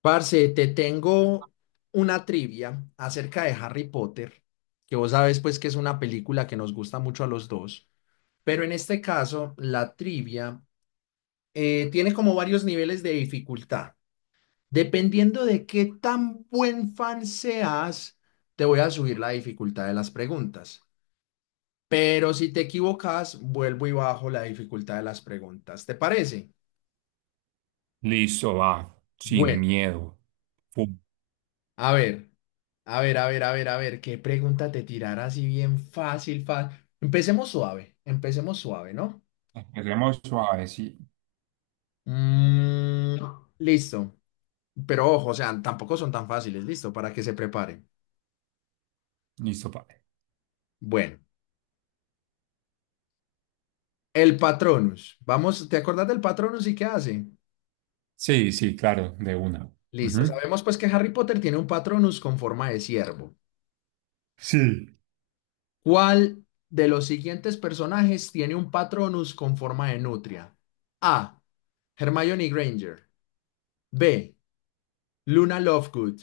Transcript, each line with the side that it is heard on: left: Parce, te tengo una trivia acerca de Harry Potter, que vos sabes pues que es una película que nos gusta mucho a los dos, pero en este caso la trivia tiene como varios niveles de dificultad. Dependiendo de qué tan buen fan seas, te voy a subir la dificultad de las preguntas. Pero si te equivocas, vuelvo y bajo la dificultad de las preguntas. ¿Te parece?
right: Listo, va, sin
left: Bueno,
right: miedo. Pum.
left: a ver. A ver, a ver, a ver, a ver, qué pregunta te tirará así bien fácil, fácil. Empecemos suave, ¿no?
right: Empecemos suave, sí.
left: Mm, listo. Pero ojo, o sea, tampoco son tan fáciles, listo, para que se preparen.
right: Listo, padre.
left: Bueno, el Patronus. Vamos, ¿te acordás del Patronus y qué hace?
right: Sí, sí, claro, de una.
left: Listo,
right: Ujú.
left: sabemos pues que Harry Potter tiene un Patronus con forma de ciervo.
right: Sí.
left: ¿Cuál de los siguientes personajes tiene un Patronus con forma de nutria? A. Hermione Granger. B. Luna Lovegood.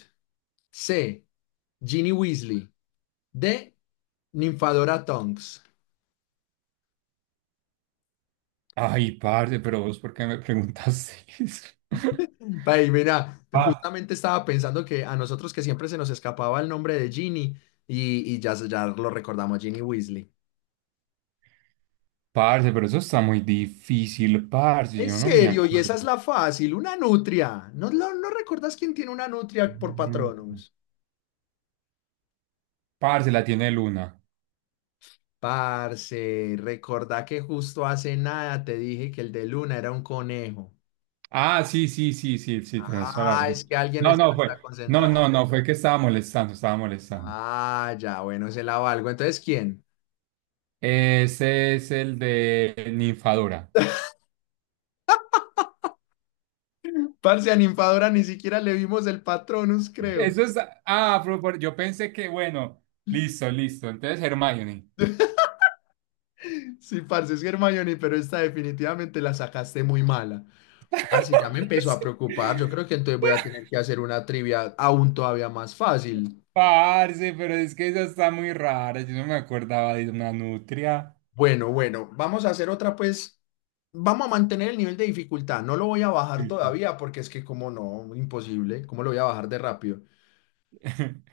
left: C. Ginny Weasley. D. Ninfadora Tonks.
right: Ay, parce, pero vos, ¿por qué me preguntaste eso?
left: Ay, mira,
right: Ah,
left: justamente estaba pensando que a nosotros que siempre se nos escapaba el nombre de Ginny y, ya lo recordamos, Ginny Weasley.
right: parce, pero eso está muy difícil, parce,
left: En
right: yo no me
left: serio, y esa es
right: acuerdo.
left: la fácil, una nutria. ¿No, no recuerdas quién tiene una nutria por
right: Mm,
left: Patronus?
right: parce, la tiene Luna.
left: Parce, recordá que justo hace nada te dije que el de Luna era un conejo.
right: Ah, sí, sí, sí, sí, sí, tenés toda la
left: Ah, es
right: razón.
left: que alguien
right: No,
left: no
right: no, fue,
left: está
right: no, no,
left: concentrado.
right: no, fue que estaba molestando, estaba molestando.
left: Ah, ya, bueno, se la valgo. Entonces, ¿quién?
right: Ese es el de Ninfadora.
left: Parce, a Ninfadora ni siquiera le vimos el Patronus, creo.
right: Eso es. Ah, pero yo pensé que, bueno, listo, listo. Entonces, Hermione.
left: Sí, parce, es Hermione, pero esta definitivamente la sacaste muy mala. Parce, ya me empezó a preocupar. Yo creo que entonces voy a tener que hacer una trivia aún todavía más fácil.
right: Parce, pero es que eso está muy raro. Yo no me acordaba de una nutria.
left: Bueno, bueno, vamos a hacer otra, pues. Vamos a mantener el nivel de dificultad. No lo voy a bajar
right: Sí. Sí.
left: todavía porque es que, como no, imposible. ¿Cómo lo voy a bajar de rápido?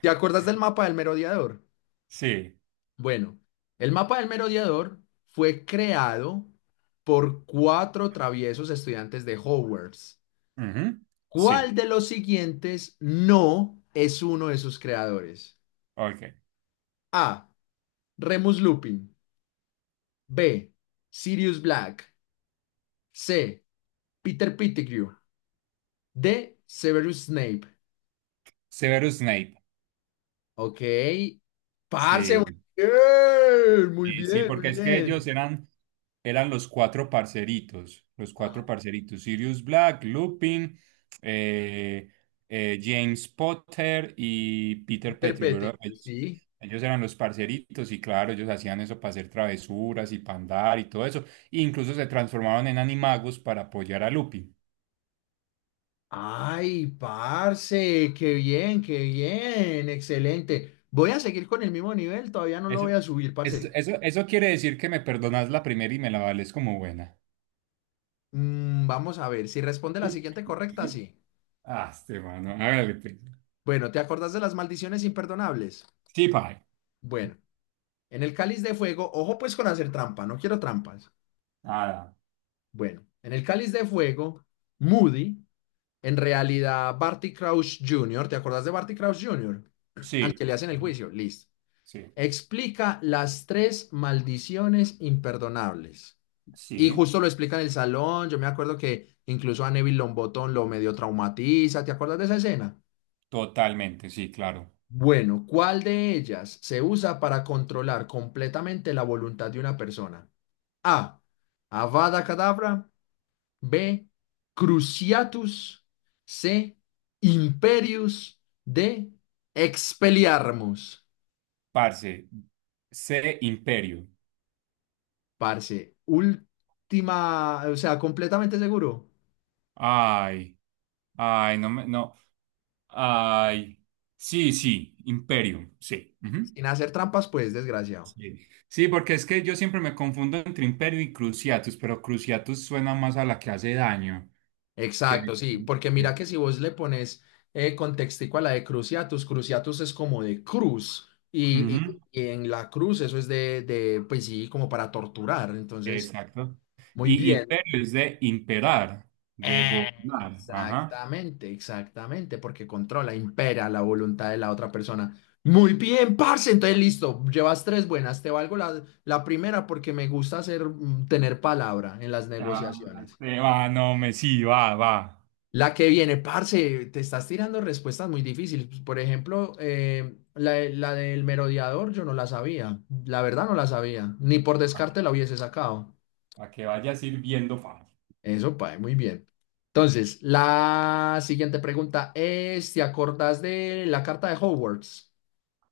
left: ¿Te acuerdas del mapa del merodeador?
right: Sí.
left: Bueno, el mapa del merodeador fue creado por cuatro traviesos estudiantes de Hogwarts.
right: Ujú.
left: ¿Cuál
right: Sí.
left: de los siguientes no es uno de sus creadores?
right: Ok.
left: A. Remus Lupin. B. Sirius Black. C. Peter Pettigrew. D. Severus Snape.
right: Severus Snape.
left: Ok. Parce, muy
right: Sí.
left: bien, muy
right: Sí, sí,
left: bien, muy
right: porque es que ellos
left: bien.
right: eran, eran los cuatro
left: Ajá,
right: parceritos, Sirius Black, Lupin, eh, James Potter y Peter
left: Peter
right: Pettigrew.
left: Pettigrew,
right: Ellos,
left: sí.
right: ellos eran los parceritos y claro, ellos hacían eso para hacer travesuras y para andar y todo eso. E incluso se transformaron en animagos para apoyar a Lupin.
left: Ay, parce, qué bien, excelente. Voy a seguir con el mismo nivel, todavía no lo
right: Eso,
left: voy a subir,
right: eso,
left: parce.
right: eso, eso quiere decir que me perdonas la primera y me la vales como buena.
left: Mm, vamos a ver, si responde la siguiente correcta, sí.
right: Ah, este mano, hágale pues.
left: Bueno, ¿te acordás de las maldiciones imperdonables?
right: Sí, pa.
left: Bueno, en el cáliz de fuego, ojo pues con hacer trampa, no quiero trampas.
right: Nada.
left: Bueno, en el cáliz de fuego, Moody, en realidad Barty Crouch Jr., ¿te acordás de Barty Crouch Jr.? Al
right: Sí,
left: que le hacen el
right: ujú,
left: juicio, listo.
right: sí,
left: Explica las tres maldiciones imperdonables. Y
right: sí,
left: justo lo explica en el salón. Yo me acuerdo que incluso a Neville Longbottom lo medio traumatiza. ¿Te acuerdas de esa escena?
right: totalmente, sí, claro.
left: Bueno, ¿cuál de ellas se usa para controlar completamente la voluntad de una persona? A. Avada Kedavra. B. Cruciatus. C. Imperius. D. Expelliarmus.
right: Parce, C Imperio.
left: Parce, última, o sea, completamente seguro.
right: Ay, ay, no me, no, ay. Sí, sí, Imperio, sí, ujú.
left: Sin hacer trampas, pues, desgraciado.
right: Sí. Sí, porque es que yo siempre me confundo entre Imperio y Cruciatus, pero Cruciatus suena más a la que hace daño que...
left: Exacto, sí, porque mira
right: sí.
left: que si vos le pones contextico a la de cruciatus, cruciatus es como de cruz,
right: Ujú,
left: y en la cruz eso es de, pues sí, como para torturar, entonces,
right: exacto.
left: muy
right: Y
left: bien.
right: Imperio es de imperar, de gobernar. Ajá.
left: Exactamente, exactamente, porque controla, impera la voluntad de la otra persona. Muy bien, parce, entonces listo, llevas tres buenas, te valgo la primera porque me gusta hacer, mm, tener palabra en las
right: Ah,
left: negociaciones.
right: este, va, no, me sí, va, va.
left: La que viene, parce, te estás tirando respuestas muy difíciles. Por ejemplo, la del merodeador yo no la sabía, la verdad no la sabía, ni por descarte la hubiese sacado.
right: Para que vaya sirviendo fácil.
left: Eso, Pae, muy bien. Entonces, la siguiente pregunta es, ¿te acordás de la carta de Hogwarts?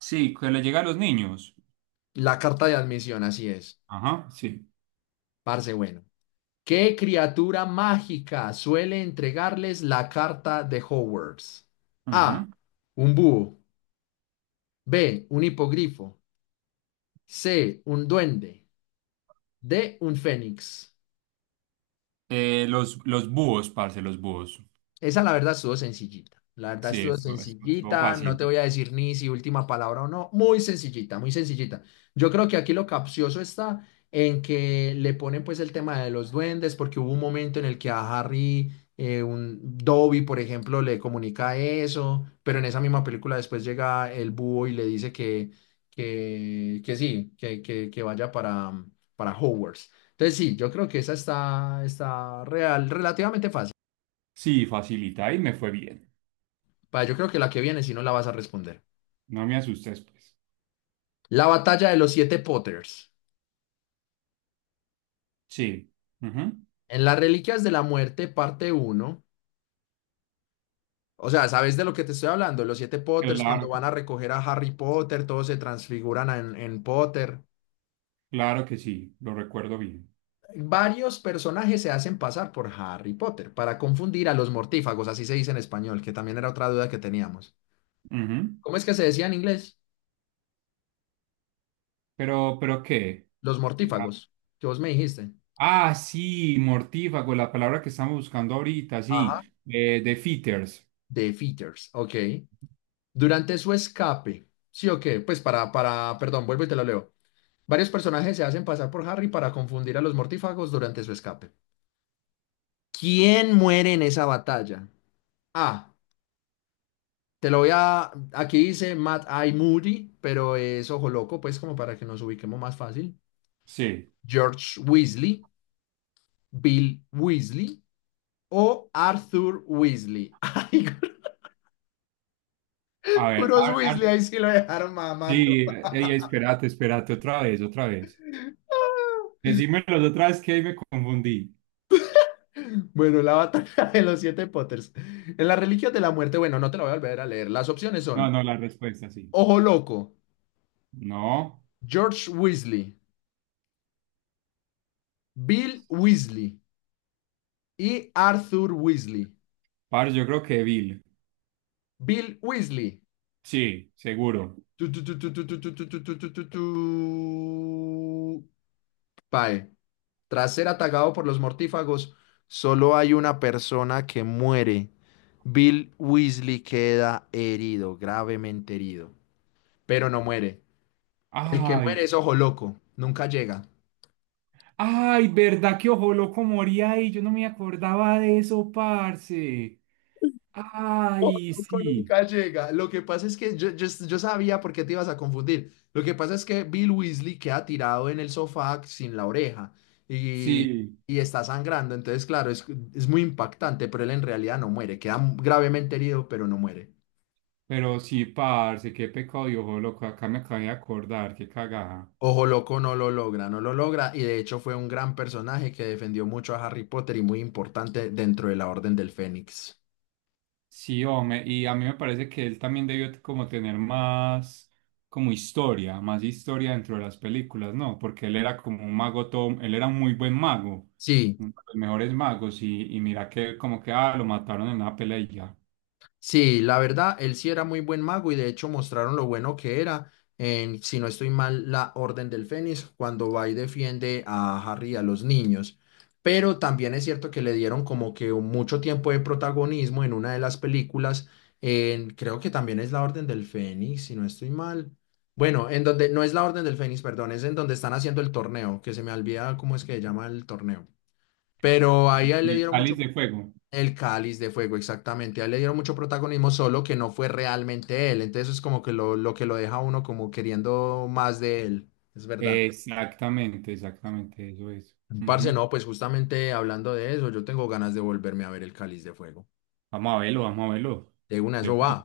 right: Sí, que le llega a los niños.
left: La carta de admisión, así es.
right: Ajá, sí.
left: Parce, bueno. ¿Qué criatura mágica suele entregarles la carta de Hogwarts? A,
right: Ajá.
left: un búho. B, un hipogrifo. C, un duende. D, un fénix.
right: Los búhos, parce, los búhos.
left: Esa la verdad estuvo sencillita. La verdad
right: Sí,
left: estuvo
right: eso estuvo
left: sencillita. No
right: fácil.
left: te voy a decir ni si última palabra o no. Muy sencillita, muy sencillita. Yo creo que aquí lo capcioso está en que le ponen pues el tema de los duendes, porque hubo un momento en el que a Harry, un Dobby, por ejemplo, le comunica eso, pero en esa misma película después llega el búho y le dice que, que sí, que vaya para Hogwarts. Entonces sí, yo creo que esa está, está real, relativamente fácil.
right: Sí, facilita y me fue bien.
left: Pa, yo creo que la que viene, si no la vas a responder.
right: No me asustes, pues.
left: La batalla de los siete Potters.
right: Sí. Ujú.
left: En las Reliquias de la Muerte, parte uno. O sea, ¿sabes de lo que te estoy hablando? Los siete Potters, Sí. cuando
right: Claro,
left: van a recoger a Harry Potter, todos se transfiguran en Potter.
right: claro que sí, lo recuerdo bien.
left: Varios personajes se hacen pasar por Harry Potter para confundir a los mortífagos, así se dice en español, que también era otra duda que teníamos.
right: Ujú.
left: ¿Cómo es que se decía en inglés?
right: Pero ¿qué?
left: Los
right: La-
left: mortífagos, que vos me dijiste.
right: Ah, sí, mortífago, la palabra que estamos buscando ahorita, sí.
left: Ajá.
right: De fitters.
left: Defeaters, ok. Durante su escape, ¿sí o qué? Pues para, perdón, vuelvo y te lo leo. Varios personajes se hacen pasar por Harry para confundir a los mortífagos durante su escape. ¿Quién muere en esa batalla? Ah, te lo voy a... Aquí dice Matt I. Moody, pero es ojo loco, pues como para que nos ubiquemos más fácil.
right: Sí.
left: George Weasley, Bill Weasley o Arthur Weasley. Ay,
right: A ver,
left: puros Weasley, ahí sí lo dejaron mamando.
right: sí, ey, espérate, espérate, otra vez, otra vez. Decímelo otra vez que ahí me confundí.
left: Bueno, la batalla de los siete Potters. En la religión de la muerte, bueno, no te la voy a volver a leer. Las opciones
right: No,
left: son
right: no, la respuesta sí.
left: Ojo Loco,
right: No,
left: George Weasley, Bill Weasley y Arthur Weasley.
right: par, yo creo que Bill.
left: Bill Weasley.
right: Sí, seguro.
left: Tu, tu, tu, tu, tu, tu, tu, tu, tu, tu, tu, tu, tu. Pae. Tras ser atacado por los mortífagos, solo hay una persona que muere. Bill Weasley queda herido, gravemente herido, pero no muere. El que
right: Ay,
left: muere es ojo loco, nunca llega.
right: ay, ¿verdad que Ojo Loco moría ahí? Yo no me acordaba de eso, parce. Ay,
left: Loco
right: sí,
left: nunca llega. Lo que pasa es que yo sabía por qué te ibas a confundir. Lo que pasa es que Bill Weasley queda tirado en el sofá sin la oreja y,
right: sí,
left: y está sangrando. Entonces, claro, es muy impactante, pero él en realidad no muere. Queda gravemente herido, pero no muere.
right: pero sí, parce, qué pecado y Ojo Loco, acá me acabé de acordar, qué cagada.
left: Ojo Loco no lo logra, no lo logra. Y de hecho fue un gran personaje que defendió mucho a Harry Potter y muy importante dentro de la Orden del Fénix.
right: Sí, hombre, y a mí me parece que él también como tener más como historia, más historia dentro de las películas, ¿no? Porque él era como un mago todo, él era un muy buen mago,
left: Sí.
right: uno de los mejores magos, y mira que como que ah, lo mataron en una pelea y ya.
left: Sí, la verdad, él sí era muy buen mago y de hecho mostraron lo bueno que era en, si no estoy mal, la Orden del Fénix cuando va y defiende a Harry y a los niños. Pero también es cierto que le dieron como que mucho tiempo de protagonismo en una de las películas, en, creo que también es la Orden del Fénix, si no estoy mal. Bueno, en donde, no es la Orden del Fénix, perdón, es en donde están haciendo el torneo, que se me olvida cómo es que se llama el torneo. Pero ahí
right: En
left: a él le
right: El
left: dieron
right: cáliz
left: mucho
right: de fuego.
left: el Cáliz de Fuego, exactamente. A él le dieron mucho protagonismo, solo que no fue realmente él. Entonces es como que lo que lo deja a uno como queriendo más de él. Es verdad.
right: Exactamente, exactamente, eso es.
left: Parce,
right: Ujú.
left: no, pues justamente hablando de eso, yo tengo ganas de volverme a ver el Cáliz de Fuego.
right: Vamos a verlo, vamos a verlo.
left: De una,
right: De
left: eso va.
right: una.